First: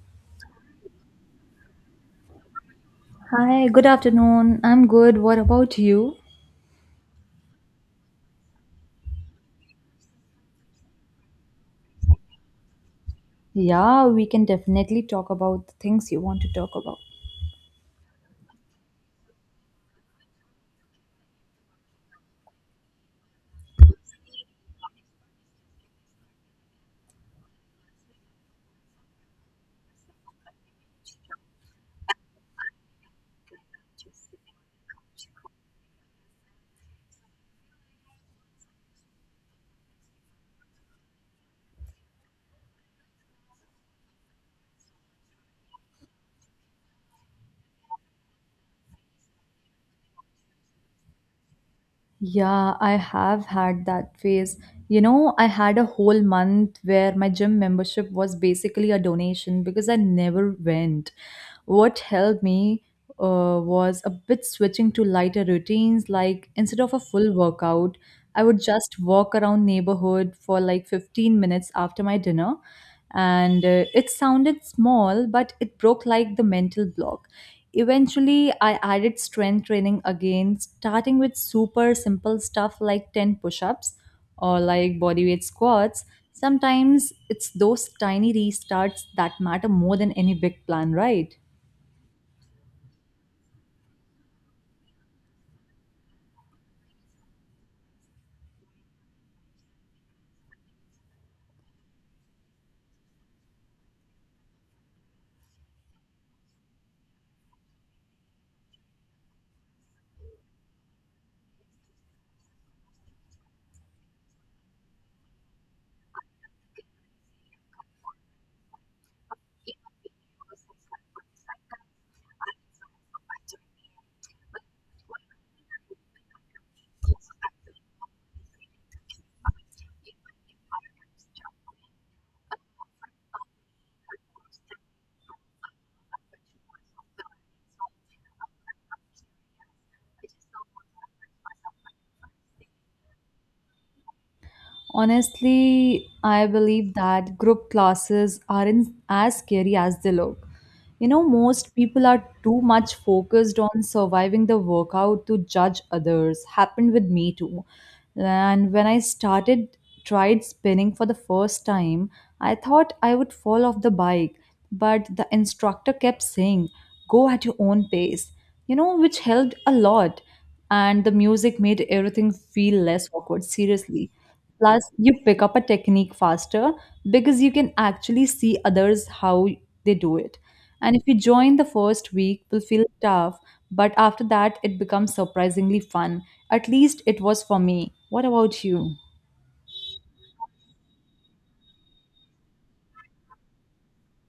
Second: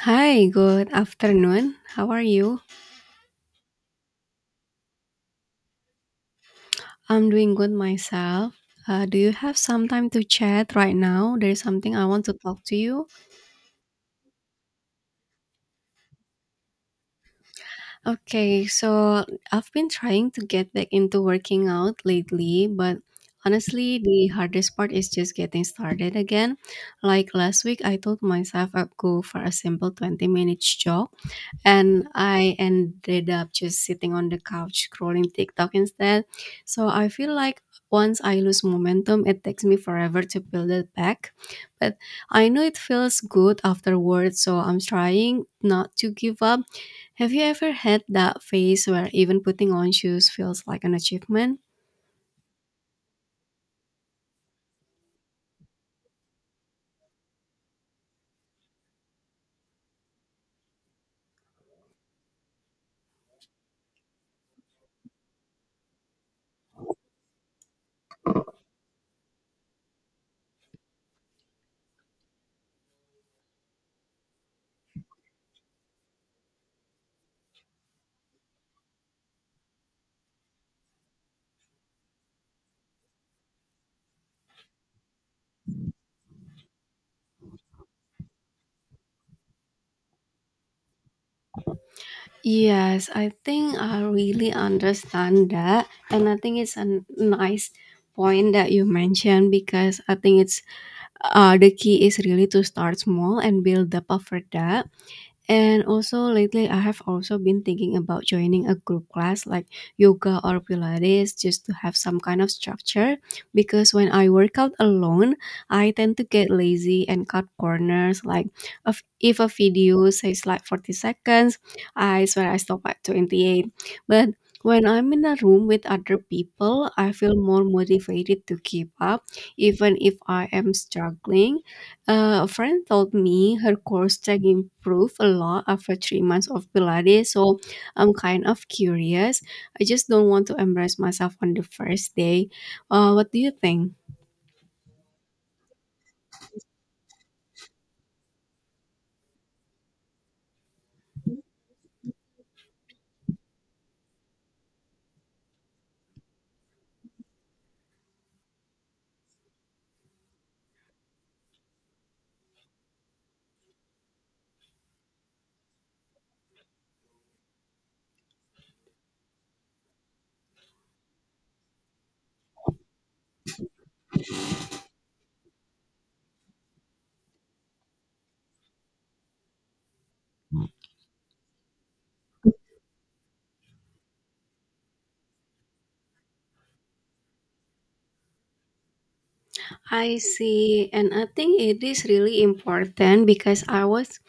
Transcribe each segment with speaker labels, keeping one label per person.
Speaker 1: Hi, good afternoon. How are you?
Speaker 2: Hi, good afternoon. I'm good. What about you?
Speaker 1: I'm doing good myself. Do you have some time to chat right now? There's something I want to talk to you.
Speaker 2: Yeah, we can definitely talk about the things you want to talk about.
Speaker 1: Okay, so I've been trying to get back into working out lately, but honestly, the hardest part is just getting started again. Like last week, I told myself I'd go for a simple 20-minute jog and I ended up just sitting on the couch scrolling TikTok instead. So I feel like once I lose momentum, it takes me forever to build it back. But I know it feels good afterwards, so I'm trying not to give up. Have you ever had that phase where even putting on shoes feels like an achievement?
Speaker 2: Yeah, I have had that phase. You know, I had a whole month where my gym membership was basically a donation because I never went. What helped me was a bit switching to lighter routines. Like instead of a full workout, I would just walk around neighborhood for like 15 minutes after my dinner. And it sounded small, but it broke like the mental block. Eventually, I added strength training again, starting with super simple stuff like 10 push ups or like bodyweight squats. Sometimes it's those tiny restarts that matter more than any big plan, right?
Speaker 1: Yes, I think I really understand that. And I think it's a nice point that you mentioned because I think it's the key is really to start small and build up after that. And also lately I have also been thinking about joining a group class like yoga or pilates just to have some kind of structure because when I work out alone, I tend to get lazy and cut corners like if a video says like 40 seconds, I swear I stop at 28. But when I'm in a room with other people, I feel more motivated to keep up even if I am struggling. A friend told me her core strength improved a lot after 3 months of Pilates, so I'm kind of curious. I just don't want to embarrass myself on the first day. What do you think?
Speaker 2: Honestly, I believe that group classes aren't as scary as they look. You know, most people are too much focused on surviving the workout to judge others. Happened with me too. And when I started, tried spinning for the first time, I thought I would fall off the bike, but the instructor kept saying, go at your own pace, you know, which helped a lot. And the music made everything feel less awkward, seriously. Plus, you pick up a technique faster because you can actually see others how they do it. And if you join the first week, it will feel tough, but after that, it becomes surprisingly fun. At least it was for me. What about you?
Speaker 1: I see, and I think it is really important because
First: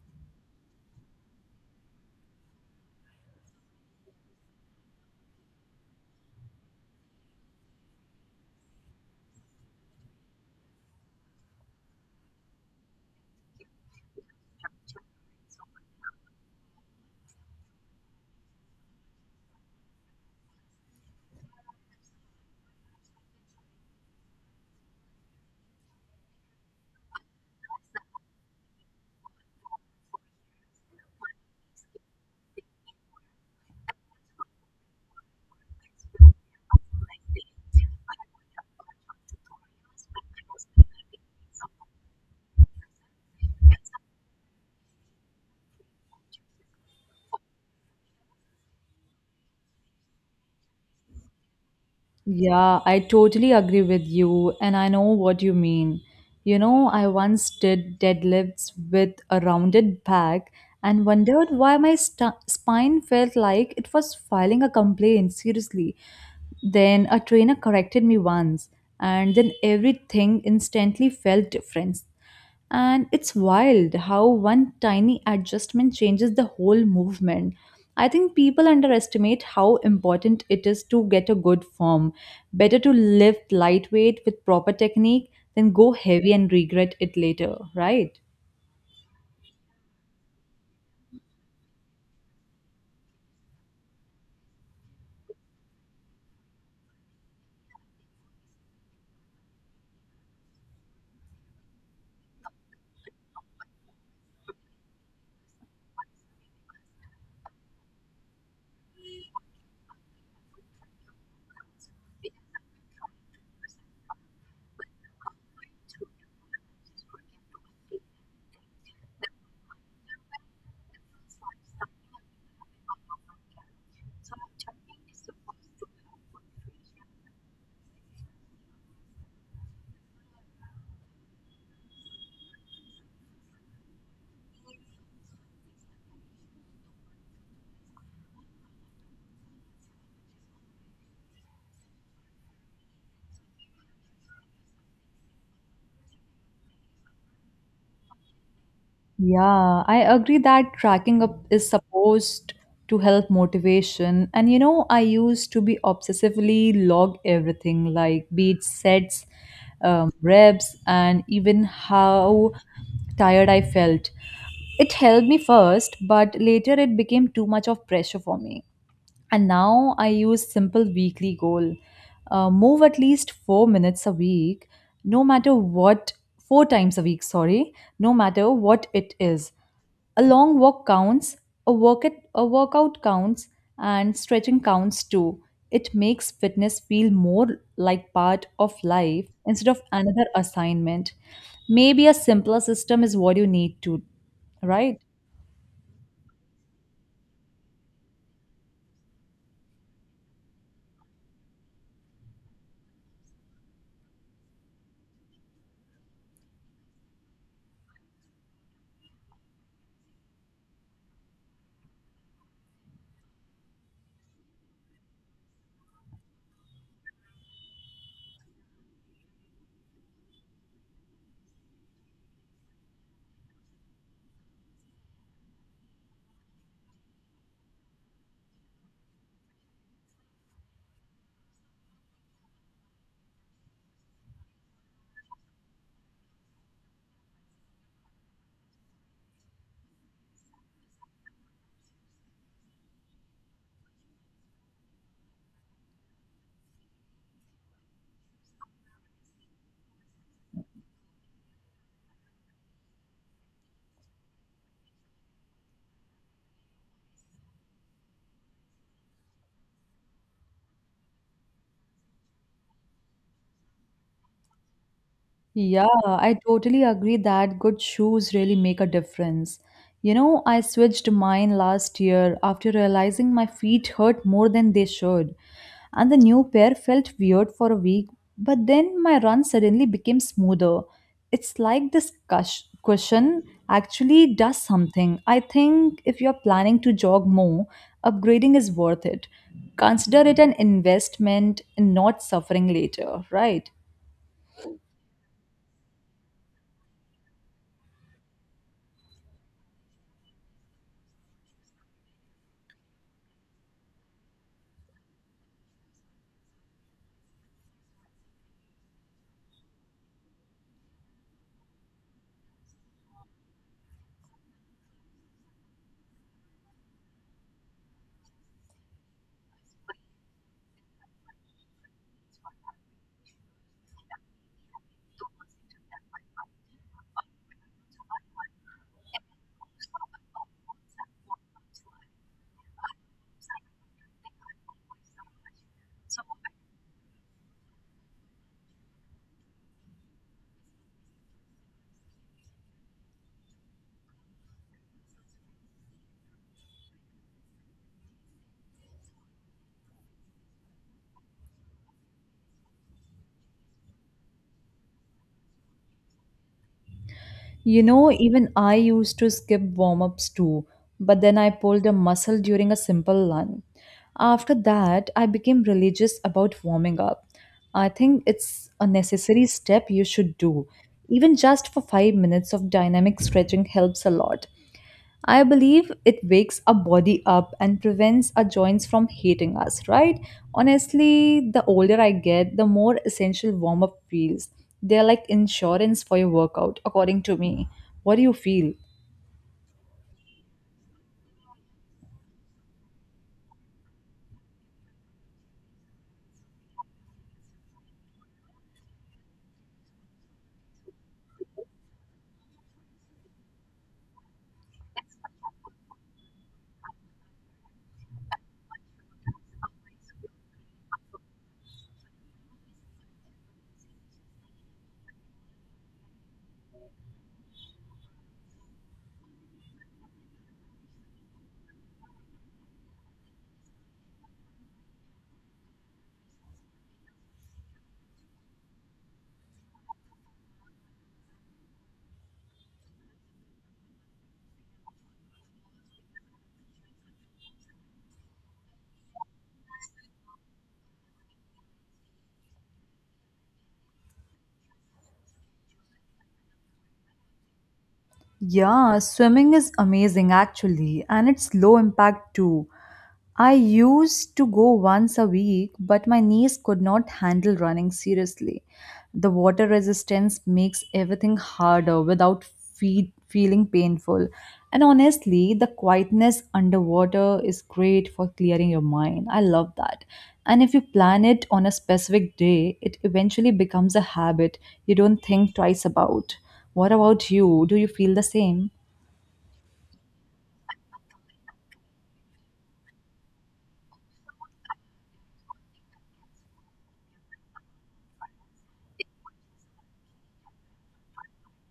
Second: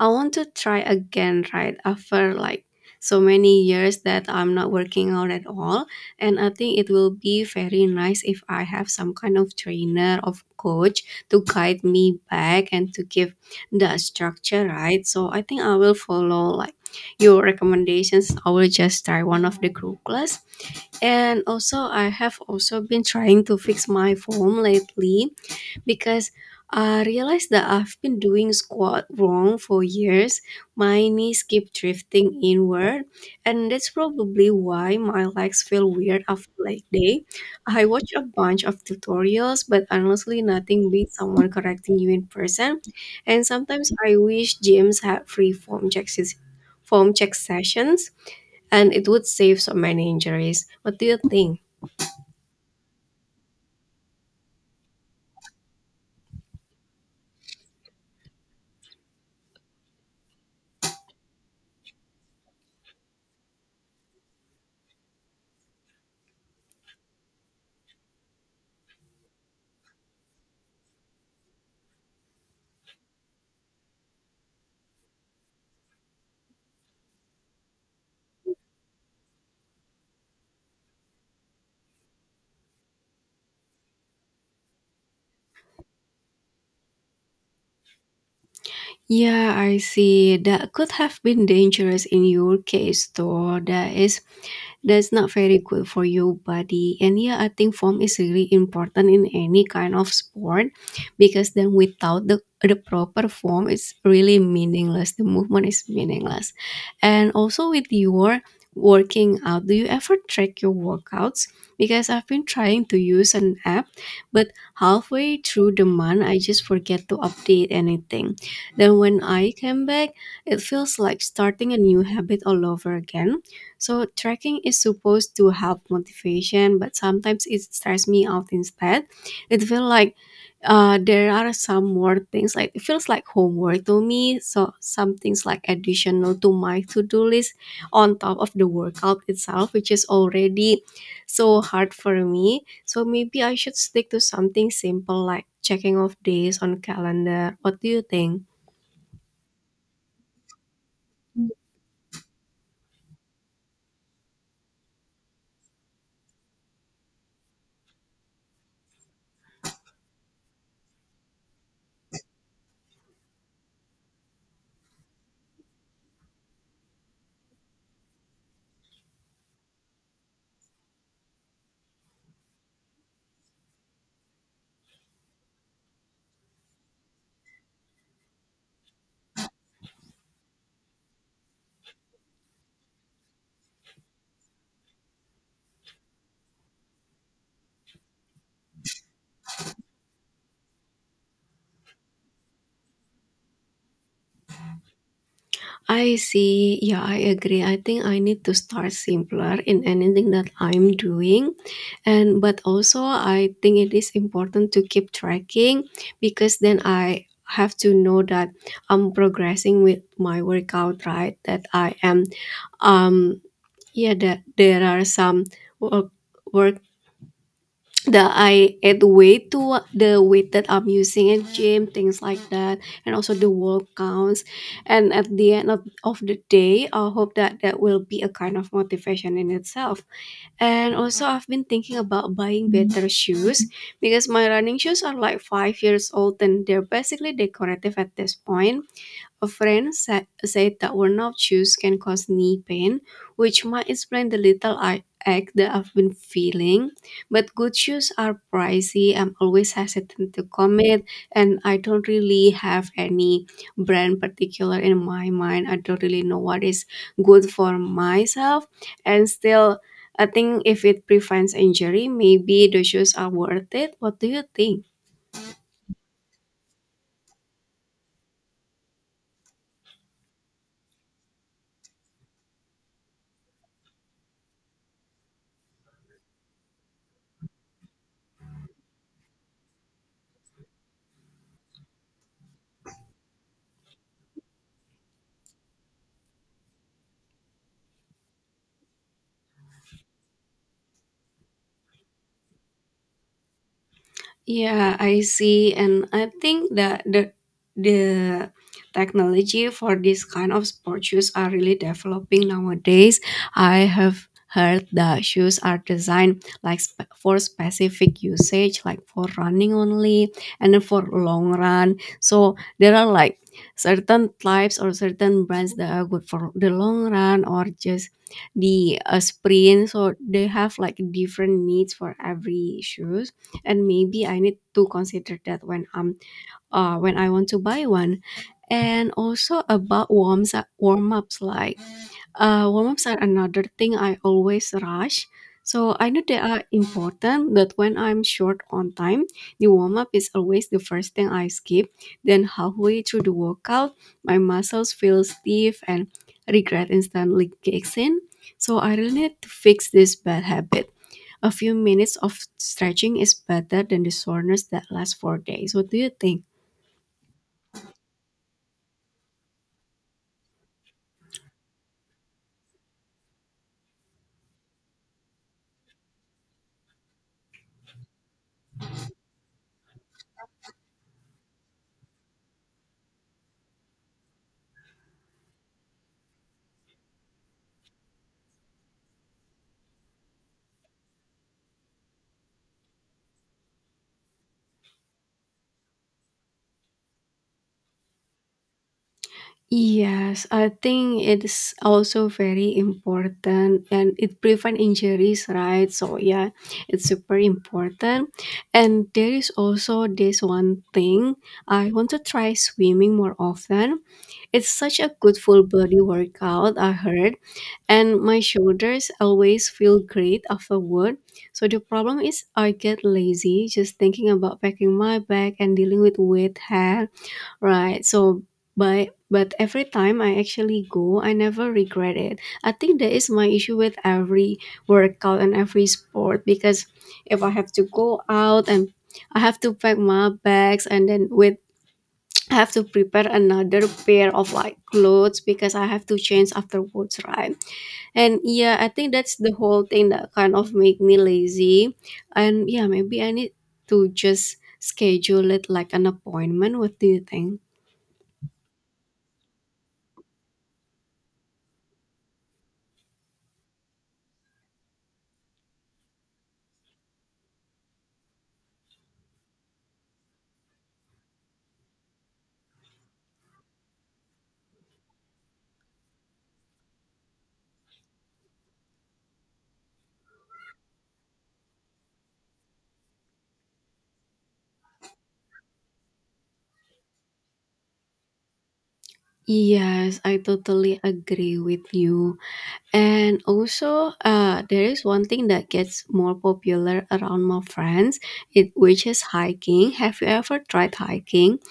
Speaker 1: I want to try again, right? After like so many years that I'm not working out at all, and I think it will be very nice if I have some kind of trainer of coach to guide me back and to give the structure, right? So I think I will follow like your recommendations. I will just try one of the group class, and also I have also been trying to fix my form lately because I realized that I've been doing squat wrong for years. My knees keep drifting inward, and that's probably why my legs feel weird after leg day. I watch a bunch of tutorials, but honestly, nothing beats someone correcting you in person. And sometimes I wish gyms had form check sessions, and it would save so many injuries. What do you think?
Speaker 2: Yeah, I totally agree with you, and I know what you mean. You know, I once did deadlifts with a rounded back and wondered why my spine felt like it was filing a complaint, seriously. Then a trainer corrected me once, and then everything instantly felt different. And it's wild how one tiny adjustment changes the whole movement. I think people underestimate how important it is to get a good form. Better to lift lightweight with proper technique than go heavy and regret it later, right?
Speaker 1: Yeah, I see. That could have been dangerous in your case, though. That's not very good for your body. And yeah, I think form is really important in any kind of sport, because then without the proper form, it's really meaningless. The movement is meaningless. And also with your working out, do you ever track your workouts? Because I've been trying to use an app, but halfway through the month I just forget to update anything. Then when I came back, it feels like starting a new habit all over again. So trekking is supposed to help motivation, but sometimes it stresses me out instead. It feels like there are some more things. Like it feels like homework to me. So some things like additional to my to-do list on top of the workout itself, which is already so hard for me. So maybe I should stick to something simple like checking off days on calendar. What do you think?
Speaker 2: Yeah, I agree that tracking up is supposed to help motivation. And you know, I used to be obsessively log everything like beat sets, reps, and even how tired I felt. It helped me first, but later it became too much of pressure for me. And now I use simple weekly goal. Move at least 4 minutes a week, no matter what, 4 times a week, sorry, no matter what it is. A long walk counts, a workout counts, and stretching counts too. It makes fitness feel more like part of life instead of another assignment. Maybe a simpler system is what you need to, right?
Speaker 1: I see. Yeah, I agree. I think I need to start simpler in anything that I'm doing. And but also I think it is important to keep tracking, because then I have to know that I'm progressing with my workout, right? That I am um yeah, that there are some work the I add weight to the weight that I'm using in gym, things like that, and also the work counts. And at the end of the day, I hope that that will be a kind of motivation in itself. And also, I've been thinking about buying better shoes because my running shoes are like 5 years old and they're basically decorative at this point. A said that worn-out shoes can cause knee pain, which might explain the little ache that I've been feeling. But good shoes are pricey. I'm always hesitant to commit, and I don't really have any brand particular in my mind. I don't really know what is good for myself, and still. I think if it prevents injury, maybe the shoes are worth it. What do you think?
Speaker 2: Yeah, I totally agree that good shoes really make a difference. You know, I switched mine last year after realizing my feet hurt more than they should. And the new pair felt weird for a week, but then my run suddenly became smoother. It's like this cushion actually does something. I think if you're planning to jog more, upgrading is worth it. Consider it an investment in not suffering later, right?
Speaker 1: Yeah, I see, and I think that the technology for this kind of sport shoes are really developing nowadays. I have heard that shoes are designed like for specific usage, like for running only, and then for long run. So there are like certain types or certain brands that are good for the long run or just the sprint. So they have like different needs for every shoes, and maybe I need to consider that when I'm when I want to buy one. And also about warm ups, like warm ups are another thing I always rush. So I know they are important, but when I'm short on time, the warm up is always the first thing I skip. Then halfway through the workout, my muscles feel stiff and regret instantly kicks in. So I really need to fix this bad habit. A few minutes of stretching is better than the soreness that lasts for days. What do you think?
Speaker 2: You know, even I used to skip warm ups too, but then I pulled a muscle during a simple run. After that, I became religious about warming up. I think it's a necessary step you should do. Even just for 5 minutes of dynamic stretching helps a lot. I believe it wakes our body up and prevents our joints from hating us, right? Honestly, the older I get, the more essential warm up feels. They're like insurance for your workout, according to me. What do you feel?
Speaker 1: Yes, I think it's also very important and it prevent injuries, right? So yeah, it's super important. And there is also this one thing. I want to try swimming more often. It's such a good full body workout, I heard, and my shoulders always feel great afterward. So the problem is I get lazy just thinking about packing my bag and dealing with wet hair, right? So but every time I actually go, I never regret it. I think that is my issue with every workout and every sport, because if I have to go out and I have to pack my bags, and then with I have to prepare another pair of like clothes because I have to change afterwards, right? And yeah, I think that's the whole thing that kind of make me lazy. And yeah, maybe I need to just schedule it like an appointment. What do you think?
Speaker 2: Yeah, swimming is amazing actually, and it's low impact too. I used to go once a week, but my knees could not handle running seriously. The water resistance makes everything harder without feeling painful. And honestly, the quietness underwater is great for clearing your mind. I love that. And if you plan it on a specific day, it eventually becomes a habit you don't think twice about. What about you? Do you feel the same?
Speaker 1: Yes, I totally agree with you. And also, there is one thing that gets more popular around my friends, it which is hiking. Have you ever tried hiking?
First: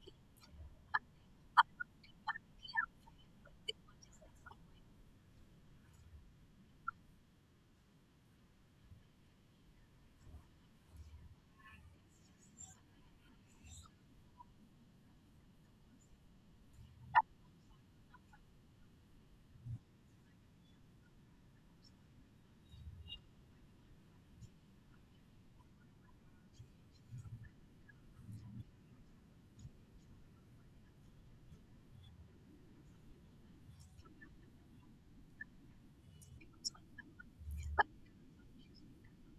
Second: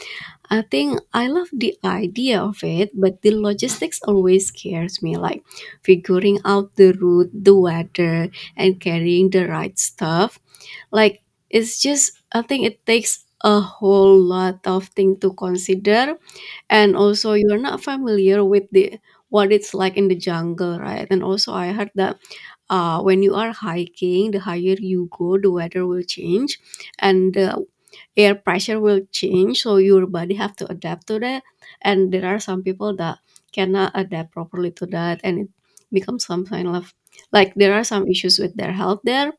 Speaker 1: I think I love the idea of it, but the logistics always scares me, like figuring out the route, the weather, and carrying the right stuff. Like it's just, I think it takes a whole lot of things to consider, and also you're not familiar with the what it's like in the jungle, right? And also I heard that when you are hiking, the higher you go, the weather will change and the air pressure will change, so your body have to adapt to that. And there are some people that cannot adapt properly to that, and it becomes some kind of, like, there are some issues with their health there.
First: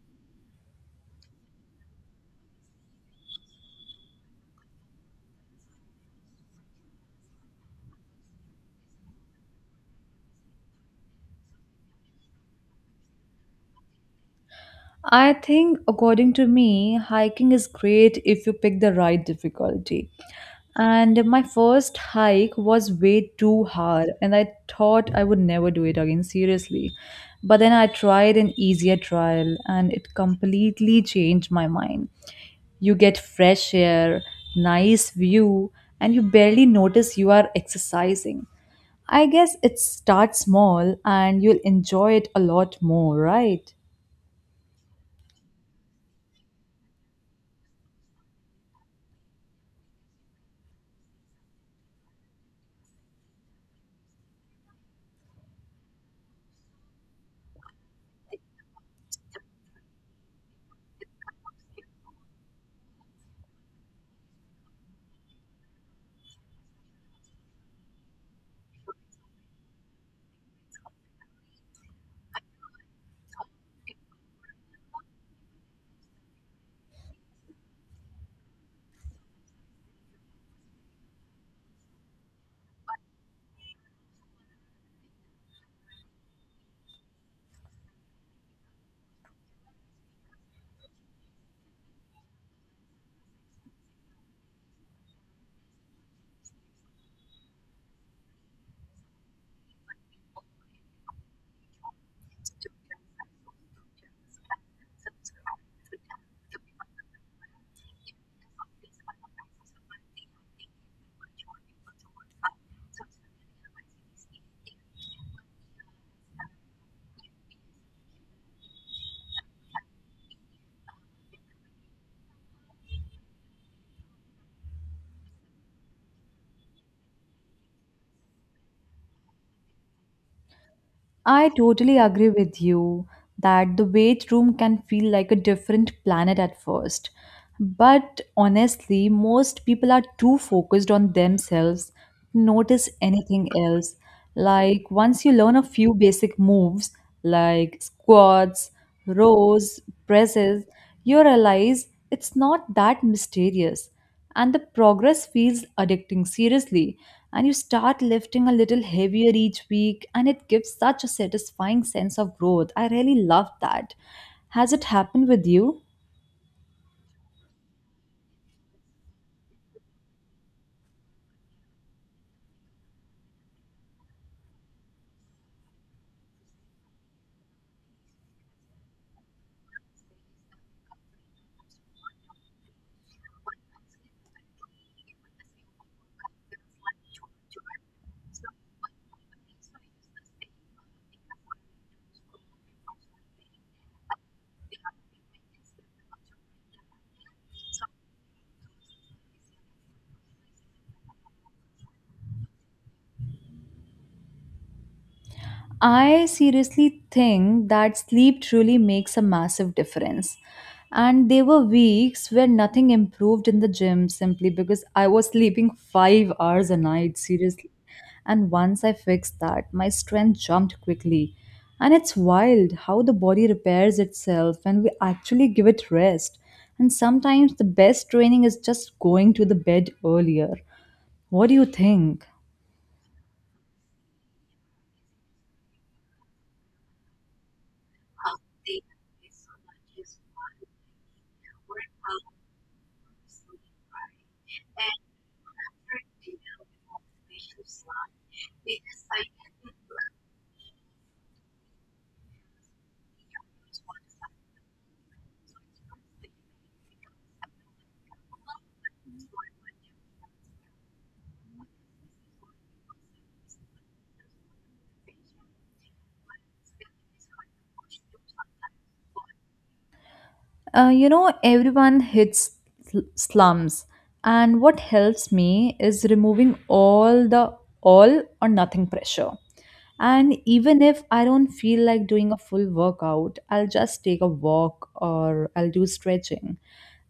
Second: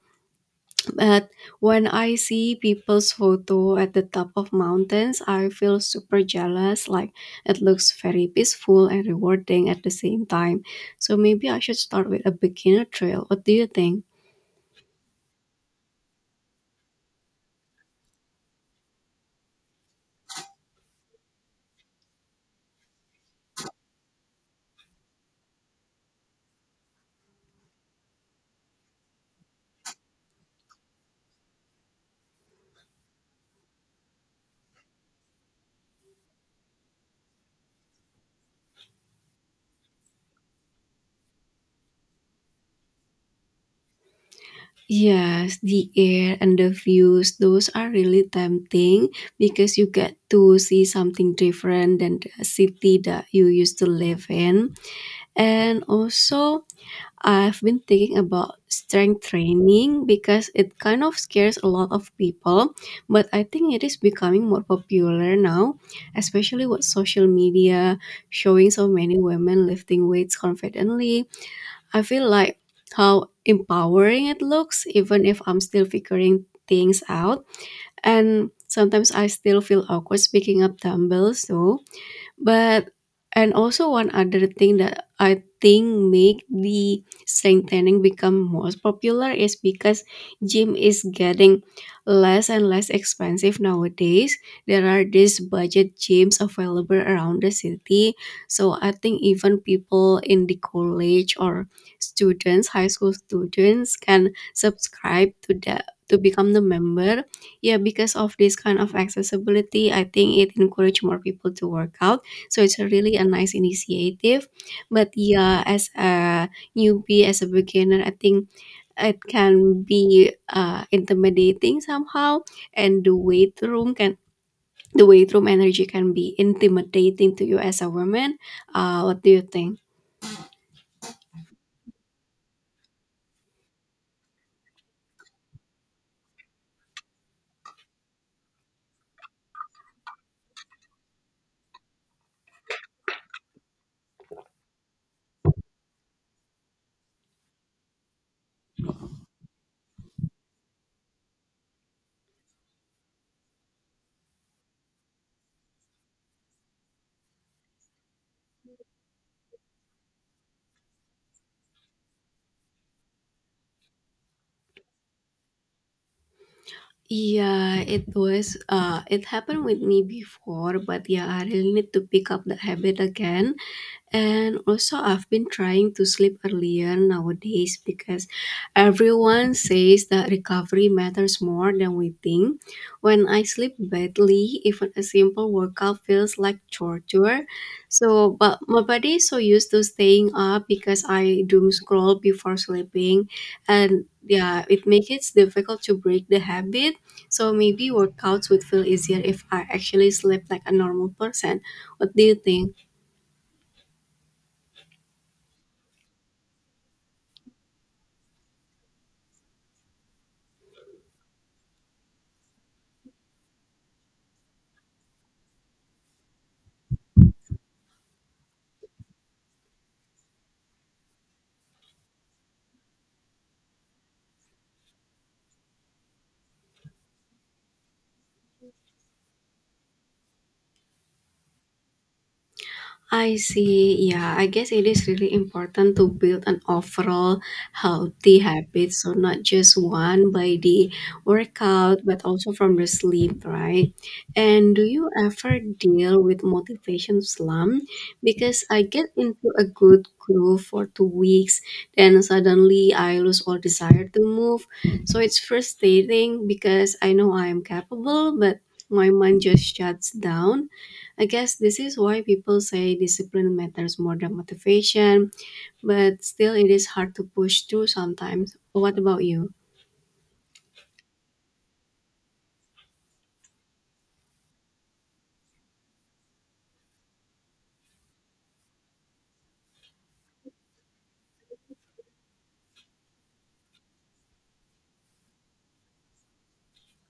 Speaker 1: But when I see people's photo at the top of mountains, I feel super jealous. Like, it looks very peaceful and rewarding at the same time. So maybe I should start with a beginner trail. What do you think?
Speaker 2: I think, according to me, hiking is great if you pick the right difficulty. And my first hike was way too hard, and I thought I would never do it again, seriously. But then I tried an easier trial, and it completely changed my mind. You get fresh air, nice view, and you barely notice you are exercising. I guess it starts small and you'll enjoy it a lot more, right?
Speaker 1: Yes, the air and the views, those are really tempting because you get to see something different than the city that you used to live in. And also, I've been thinking about strength training because it kind of scares a lot of people, but I think it is becoming more popular now, especially with social media showing so many women lifting weights confidently. I feel like how empowering it looks, even if I'm still figuring things out. And sometimes I still feel awkward speaking up dumbbells, though. But And also one other thing that I think make the strengthening become most popular is because gym is getting less and less expensive nowadays. There are these budget gyms available around the city, so I think even people in the college, or students high school students, can subscribe to the to become the member. Yeah, because of this kind of accessibility, I think it encourage more people to work out. So it's a really a nice initiative. But yeah, as a newbie, as a beginner, I think it can be intimidating somehow, and the weight room can the weight room energy can be intimidating to you as a woman. What do you think?
Speaker 2: I totally agree with you that the weight room can feel like a different planet at first. But honestly, most people are too focused on themselves to notice anything else. Like once you learn a few basic moves like squats, rows, presses, you realize it's not that mysterious, and the progress feels addicting, seriously. And you start lifting a little heavier each week, and it gives such a satisfying sense of growth. I really love that. Has it happened with you?
Speaker 1: Yeah, it was it happened with me before, but yeah, I really need to pick up the habit again. And also, I've been trying to sleep earlier nowadays because everyone says that recovery matters more than we think. When I sleep badly, even a simple workout feels like torture. So, but my body is so used to staying up because I doom scroll before sleeping, and yeah, it makes it difficult to break the habit. So maybe workouts would feel easier if I actually slept like a normal person. What do you think?
Speaker 2: I seriously think that sleep truly makes a massive difference. And there were weeks where nothing improved in the gym simply because I was sleeping 5 hours a night, seriously. And once I fixed that, my strength jumped quickly. And it's wild how the body repairs itself when we actually give it rest. And sometimes the best training is just going to the bed earlier. What do you think?
Speaker 1: I see. Yeah, I guess it is really important to build an overall healthy habit. So, not just one by the workout, but also from the sleep, right? And do you ever deal with motivation slump? Because I get into a good groove for 2 weeks, then suddenly I lose all desire to move. So, it's frustrating because I know I am capable, but my mind just shuts down. I guess this is why people say discipline matters more than motivation, but still it is hard to push through sometimes. What about you?
Speaker 2: You know, everyone hits slums, and what helps me is removing all the all or nothing pressure. And even if I don't feel like doing a full workout, I'll just take a walk or I'll do stretching.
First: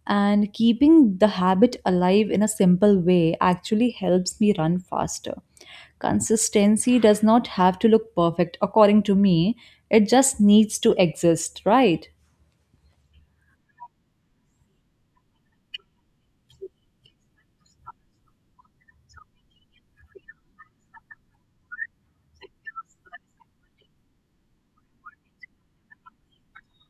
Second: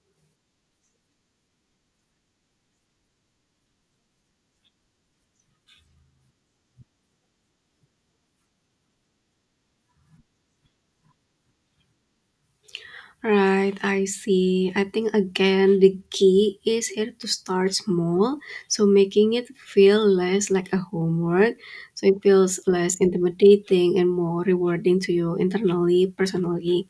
Speaker 2: And keeping the habit alive in a simple way actually helps me run faster. Consistency does not have to look perfect, according to me, it just needs to exist, right?
Speaker 1: Right, I see. I think again the key is here to start small, so making it feel less like a homework, so it feels less intimidating and more rewarding to you internally, personally.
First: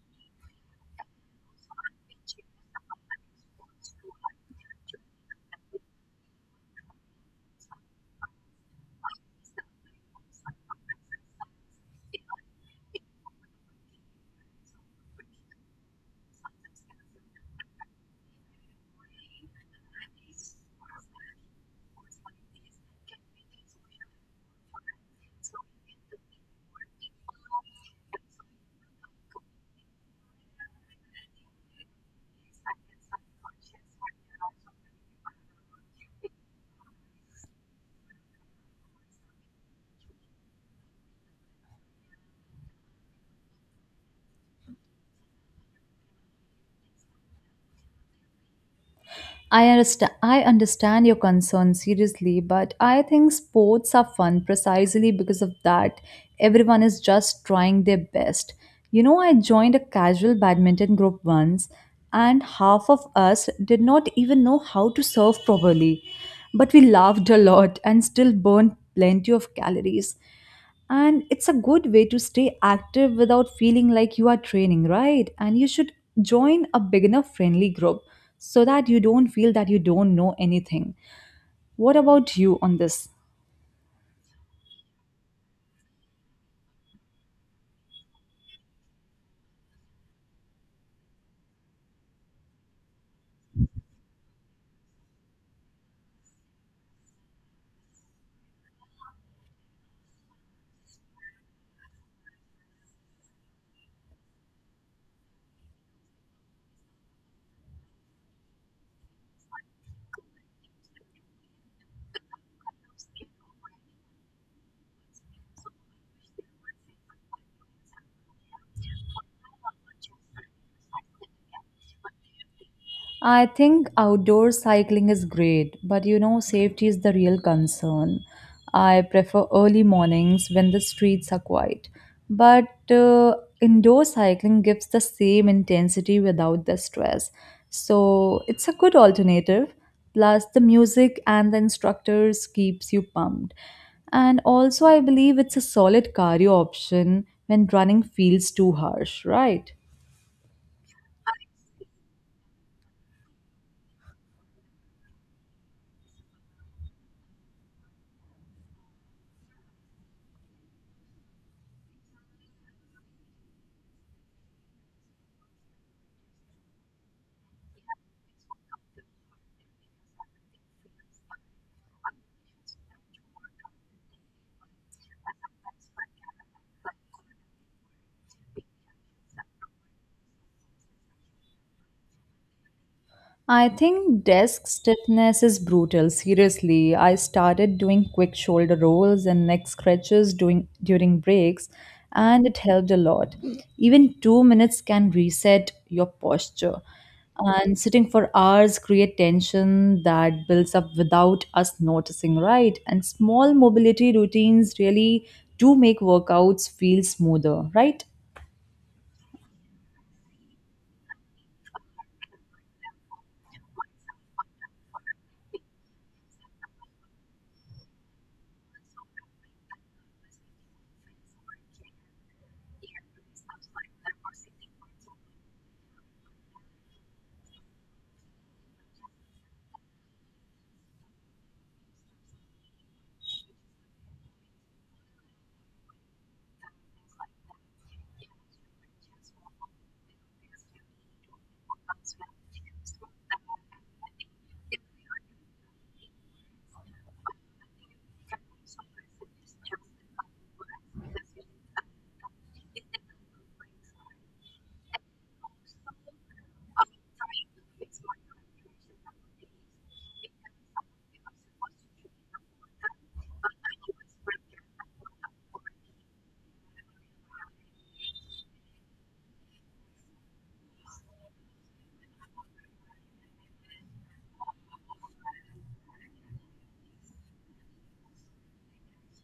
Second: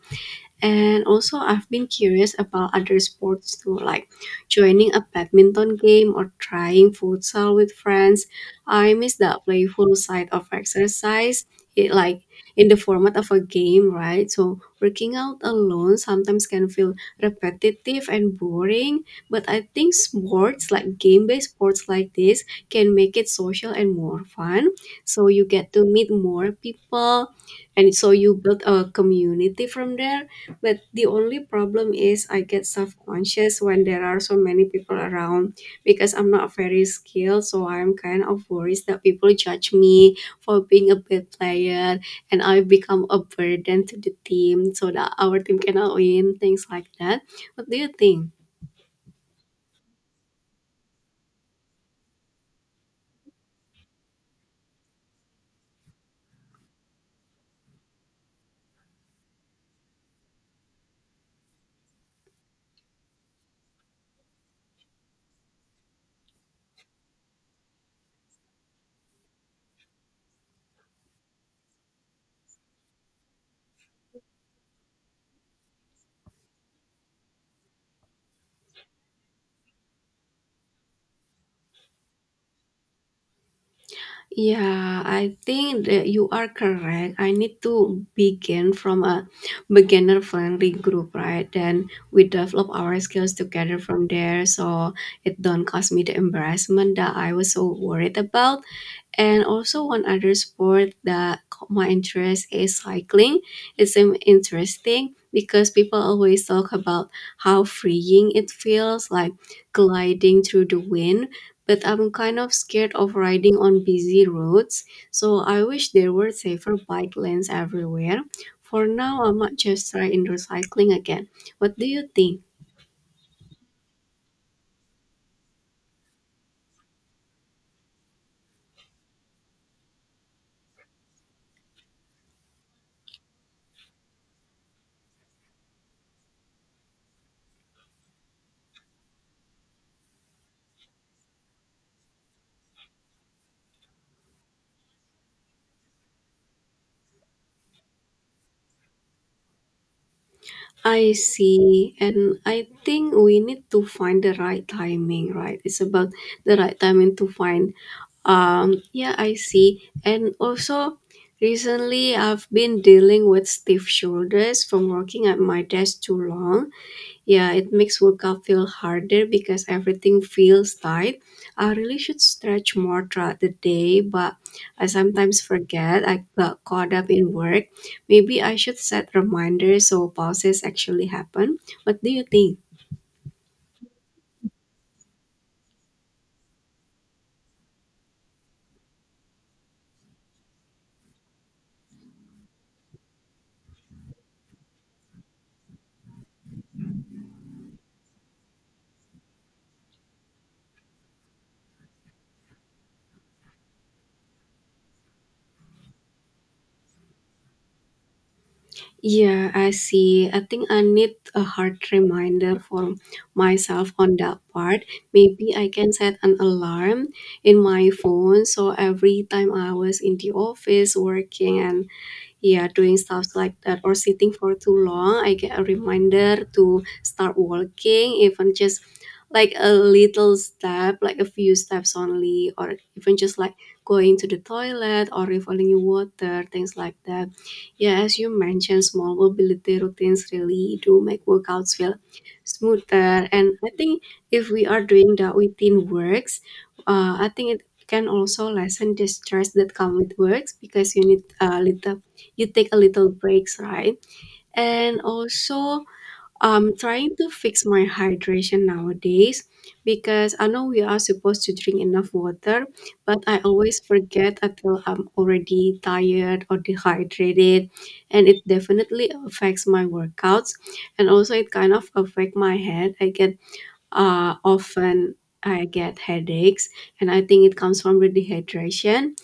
Speaker 1: And also, I've been curious about other sports too, like joining a badminton game or trying futsal with friends. I miss that playful side of exercise, it, like in the format of a game, right? So, working out alone sometimes can feel repetitive and boring, but I think sports, like game based sports like this, can make it social and more fun. So, you get to meet more people, and so you build a community from there, but the only problem is I get self-conscious when there are so many people around because I'm not very skilled, so I'm kind of worried that people judge me for being a bad player and I become a burden to the team so that our team cannot win, things like that. What do you think?
Speaker 2: I understand your concern seriously, but I think sports are fun precisely because of that. Everyone is just trying their best. You know, I joined a casual badminton group once, and half of us did not even know how to serve properly. But we laughed a lot and still burned plenty of calories. And it's a good way to stay active without feeling like you are training, right? And you should join a beginner friendly group so that you don't feel that you don't know anything. What about you on this?
Speaker 1: Yeah, I think that you are correct. I need to begin from a beginner friendly group, right? Then we develop our skills together from there so it don't cause me the embarrassment that I was so worried about. And also one other sport that caught my interest is cycling. It's seemed interesting because people always talk about how freeing it feels like gliding through the wind. But I'm kind of scared of riding on busy roads, so I wish there were safer bike lanes everywhere. For now, I might just try indoor cycling again. What do you think?
Speaker 2: I think outdoor cycling is great, but you know, safety is the real concern. I prefer early mornings when the streets are quiet. But indoor cycling gives the same intensity without the stress. So it's a good alternative. Plus, the music and the instructors keeps you pumped. And also, I believe it's a solid cardio option when running feels too harsh, right?
Speaker 1: I see. And I think we need to find the right timing, right? It's about the right timing to find. Yeah, I see. And also, recently I've been dealing with stiff shoulders from working at my desk too long. Yeah, it makes workout feel harder because everything feels tight. I really should stretch more throughout the day, but I sometimes forget I got caught up in work. Maybe I should set reminders so pauses actually happen. What do you think?
Speaker 2: I think desk stiffness is brutal. Seriously, I started doing quick shoulder rolls and neck stretches during breaks, and it helped a lot. Even 2 minutes can reset your posture. And sitting for hours create tension that builds up without us noticing, right? And small mobility routines really do make workouts feel smoother, right?
Speaker 1: Yeah, I see. I think I need a hard reminder for myself on that part. Maybe I can set an alarm in my phone so every time I was in the office working and yeah doing stuff like that or sitting for too long I get a reminder to start walking, even just like a little step, like a few steps only, or even just like going to the toilet or refilling water, things like that. Yeah, as you mentioned, small mobility routines really do make workouts feel smoother. And I think if we are doing that within works, I think it can also lessen the stress that come with works because you need a little, you take a little breaks, right? And also, I'm trying to fix my hydration nowadays because I know we are supposed to drink enough water, but I always forget until I'm already tired or dehydrated, and it definitely affects my workouts. And also, it kind of affect my head. I get often I get headaches, and I think it comes from the dehydration,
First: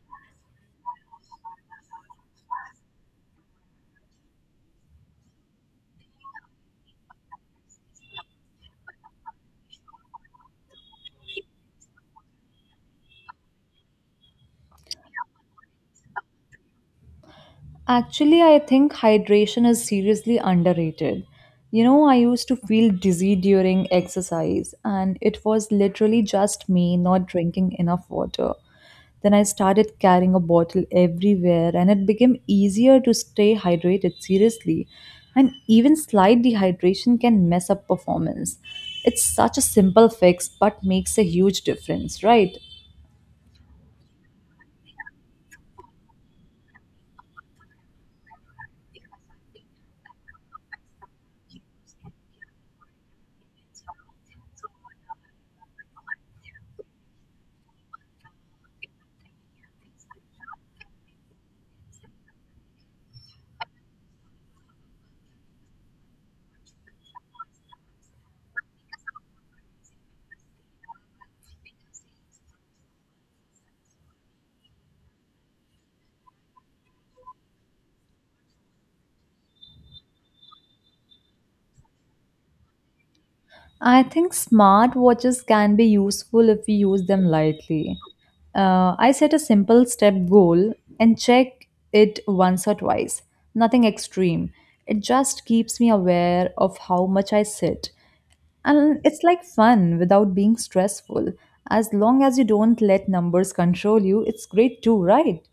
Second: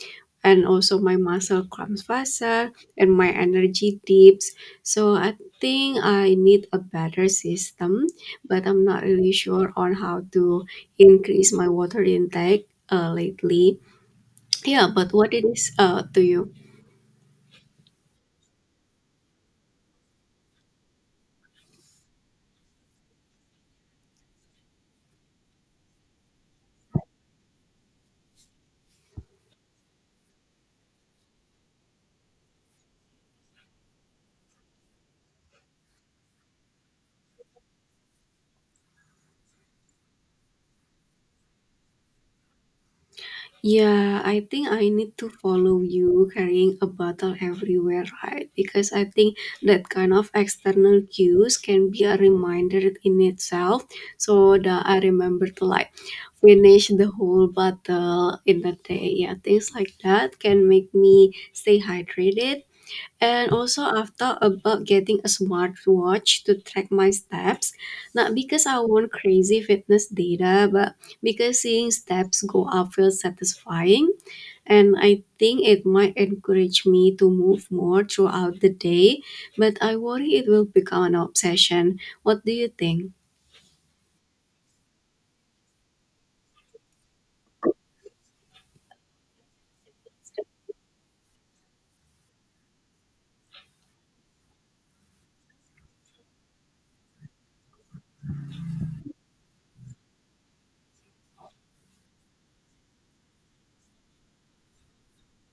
Speaker 1: and also my muscle cramps faster and my energy dips, so I think I need a better system, but I'm not really sure on how to increase my water intake lately. Yeah, but what it is to you?
Speaker 2: Actually, I think hydration is seriously underrated. You know, I used to feel dizzy during exercise, and it was literally just me not drinking enough water. Then I started carrying a bottle everywhere, and it became easier to stay hydrated, seriously. And even slight dehydration can mess up performance. It's such a simple fix, but makes a huge difference, right?
Speaker 1: Yeah, I think I need to follow you carrying a bottle everywhere, right? Because I think that kind of external cues can be a reminder in itself. So that I remember to like finish the whole bottle in a day. Yeah, things like that can make me stay hydrated. And also, I've thought about getting a smartwatch to track my steps, not because I want crazy fitness data, but because seeing steps go up feels satisfying. And I think it might encourage me to move more throughout the day, but I worry it will become an obsession. What do you think?
Speaker 2: I think smart watches can be useful if we use them lightly. I set a simple step goal and check it once or twice. Nothing extreme. It just keeps me aware of how much I sit. And it's like fun without being stressful. As long as you don't let numbers control you, it's great too, right?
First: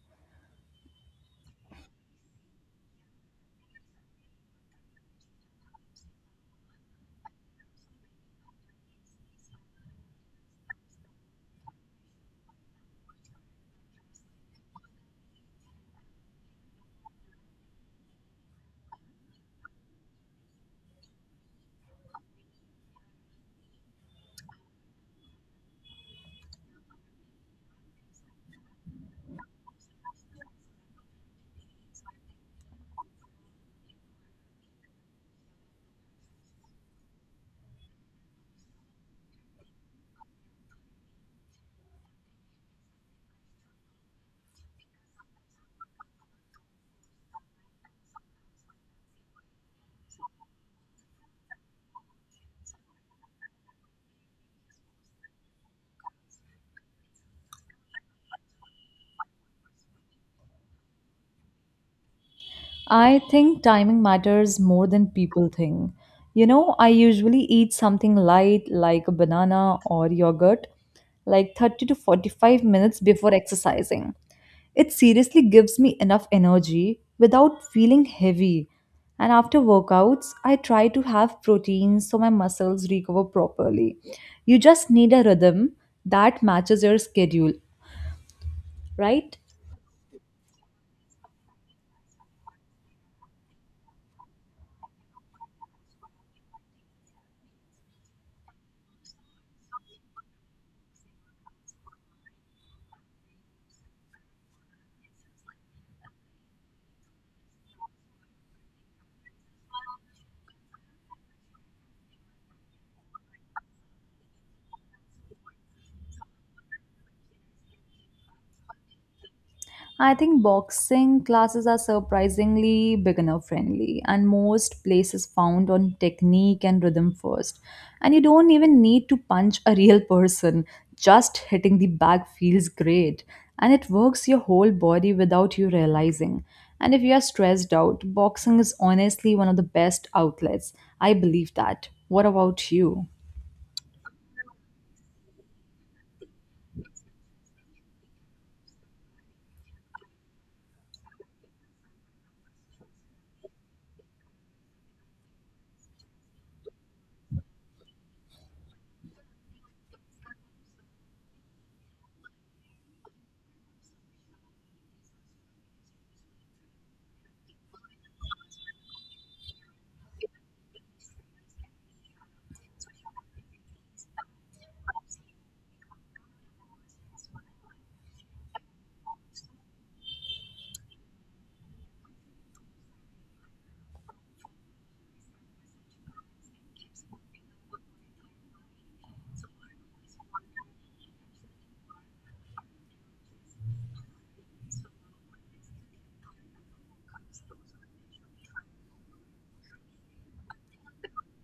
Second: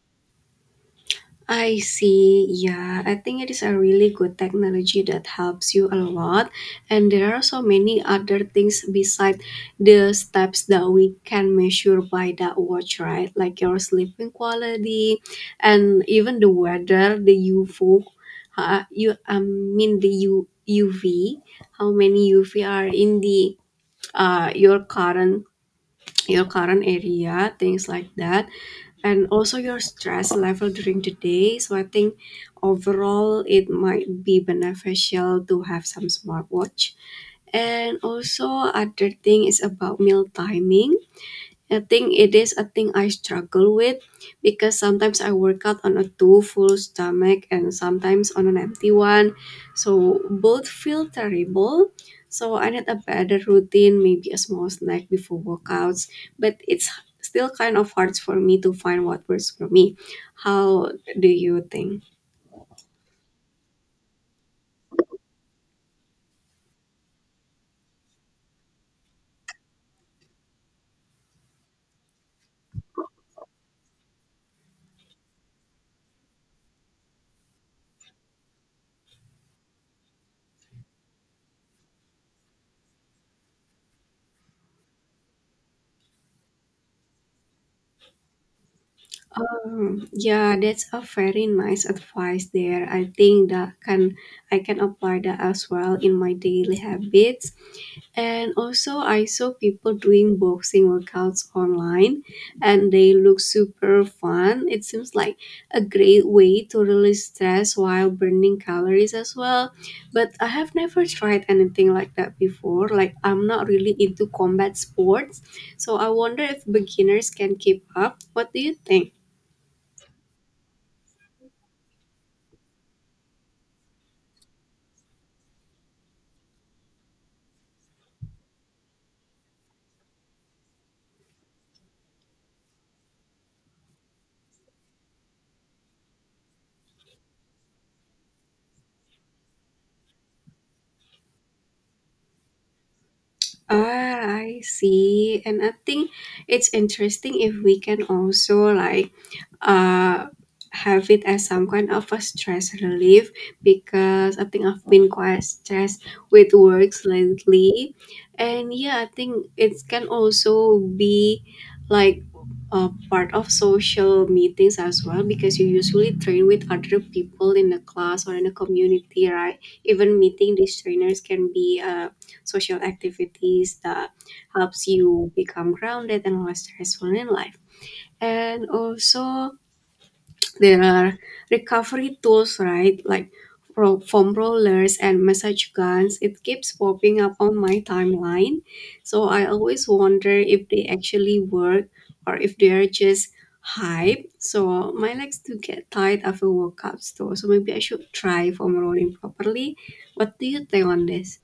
Speaker 1: I see. Yeah, I think it is a really good technology that helps you a lot. And there are so many other things beside the steps that we can measure by that watch, right? Like your sleeping quality and even the weather, the UV, I mean the UV, how many UV are in the uh, your current your current area, things like that, and also your stress level during the day. So I think overall it might be beneficial to have some smartwatch. And also other thing is about meal timing. I think it is a thing I struggle with because sometimes I work out on a too full stomach and sometimes on an empty one. So both feel terrible. So I need a better routine, maybe a small snack before workouts, but it's still kind of hard for me to find what works for me. How do you think?
Speaker 2: I think timing matters more than people think. You know, I usually eat something light like a banana or yogurt like 30 to 45 minutes before exercising. It seriously gives me enough energy without feeling heavy. And after workouts, I try to have protein so my muscles recover properly. You just need a rhythm that matches your schedule, right?
Speaker 1: Yeah, that's a very nice advice there. I think that can I can apply that as well in my daily habits. And also, I saw people doing boxing workouts online and they look super fun. It seems like a great way to release stress while burning calories as well. But I have never tried anything like that before. Like, I'm not really into combat sports. So, I wonder if beginners can keep up. What do you think?
Speaker 2: I think boxing classes are surprisingly beginner friendly, and most places found on technique and rhythm first. And you don't even need to punch a real person, just hitting the bag feels great. And it works your whole body without you realizing. And if you are stressed out, boxing is honestly one of the best outlets. I believe that. What about you?
Speaker 1: Ah, I see. And I think it's interesting if we can also like uh, have it as some kind of a stress relief because I think I've been quite stressed with works lately. And yeah, I think it can also be like a part of social meetings as well because you usually train with other people in a class or in a community, right? Even meeting these trainers can be social activities that helps you become grounded and less stressful in life. And also there are recovery tools, right? Like foam rollers and massage guns. It keeps popping up on my timeline. So I always wonder if they actually work or if they're just hype. So my legs do get tired after workouts though. So maybe I should try foam rolling properly. What do you think on this?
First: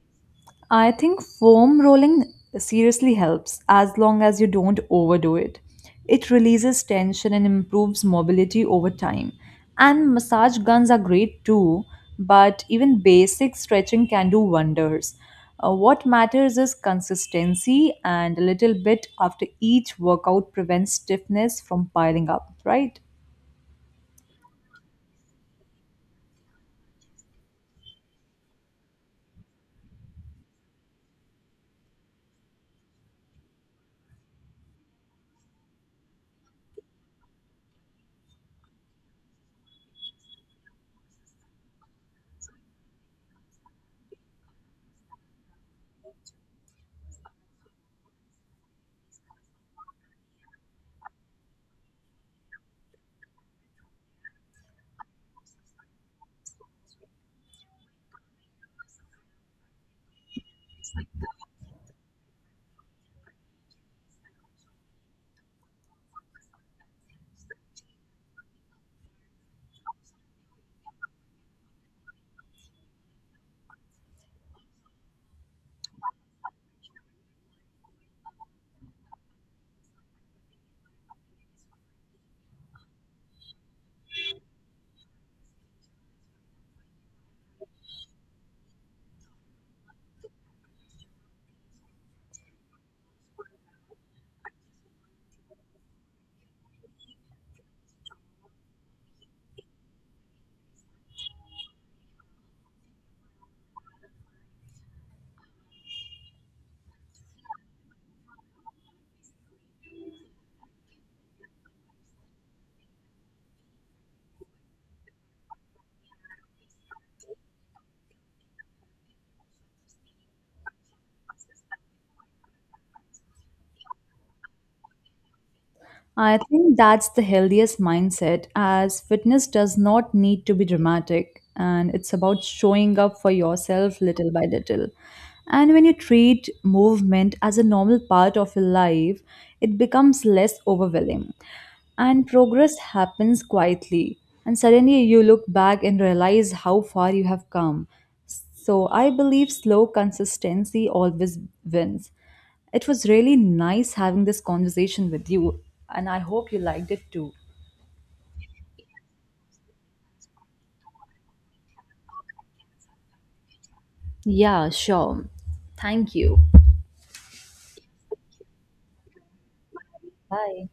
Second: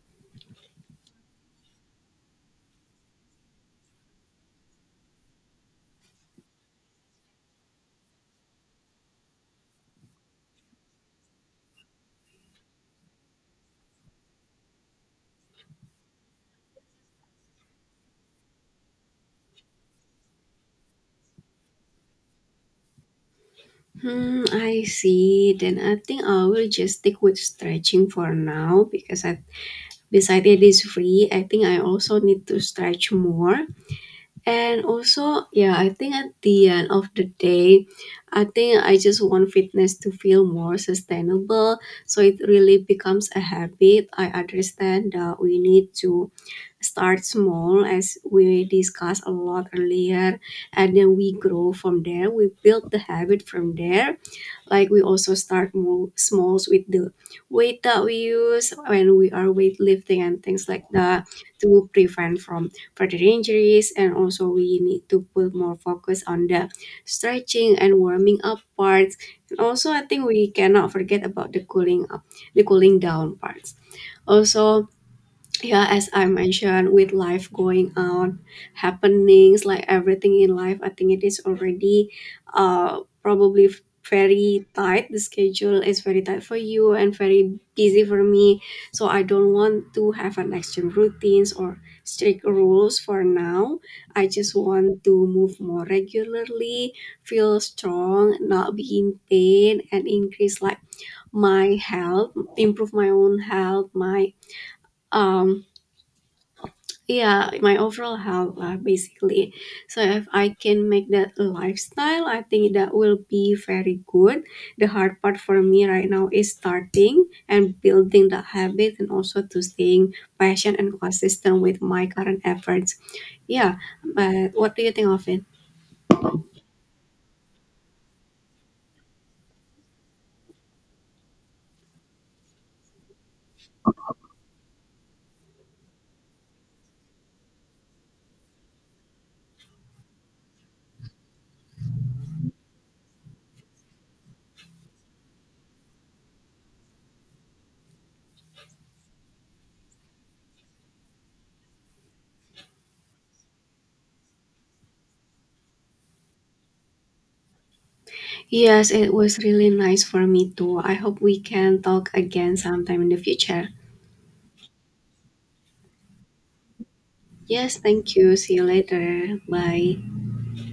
Speaker 2: I think foam rolling seriously helps as long as you don't overdo it. It releases tension and improves mobility over time. And massage guns are great too, but even basic stretching can do wonders. What matters is consistency, and a little bit after each workout prevents stiffness from piling up, right?
Speaker 1: Hmm, I see. Then I think I will just stick with stretching for now because I, besides it is free, I think I also need to stretch more. And also, yeah, I think at the end of the day, I think I just want fitness to feel more sustainable. So it really becomes a habit. I understand that we need to start small as we discussed a lot earlier, and then we grow from there. We build the habit from there, like we also start more smalls with the weight that we use when we are weightlifting and things like that to prevent from further injuries. And also we need to put more focus on the stretching and warming up parts. And also I think we cannot forget about the cooling up, the cooling down parts. Also, yeah, as I mentioned, with life going on, happenings like everything in life, I think it is already probably very tight. The schedule is very tight for you and very busy for me, so I don't want to have an extra routines or strict rules for now. I just want to move more regularly, feel strong, not be in pain, and increase like my health, improve my own health, my um yeah, like, my overall health basically. So if I can make that lifestyle, I think that will be very good. The hard part for me right now is starting and building the habit, and also to staying patient and consistent with my current efforts. Yeah, but what do you think of it?
Speaker 2: I think that's the healthiest mindset, as fitness does not need to be dramatic and it's about showing up for yourself little by little. And when you treat movement as a normal part of your life, it becomes less overwhelming and progress happens quietly. And suddenly you look back and realize how far you have come. So I believe slow consistency always wins. It was really nice having this conversation with you, and I hope you liked it too.
Speaker 1: Yes, it was really nice for me too. I hope we can talk again sometime in the future.
Speaker 2: Yeah, sure. Thank you.
Speaker 1: Yes, thank you. See you later. Bye.
Speaker 2: Bye.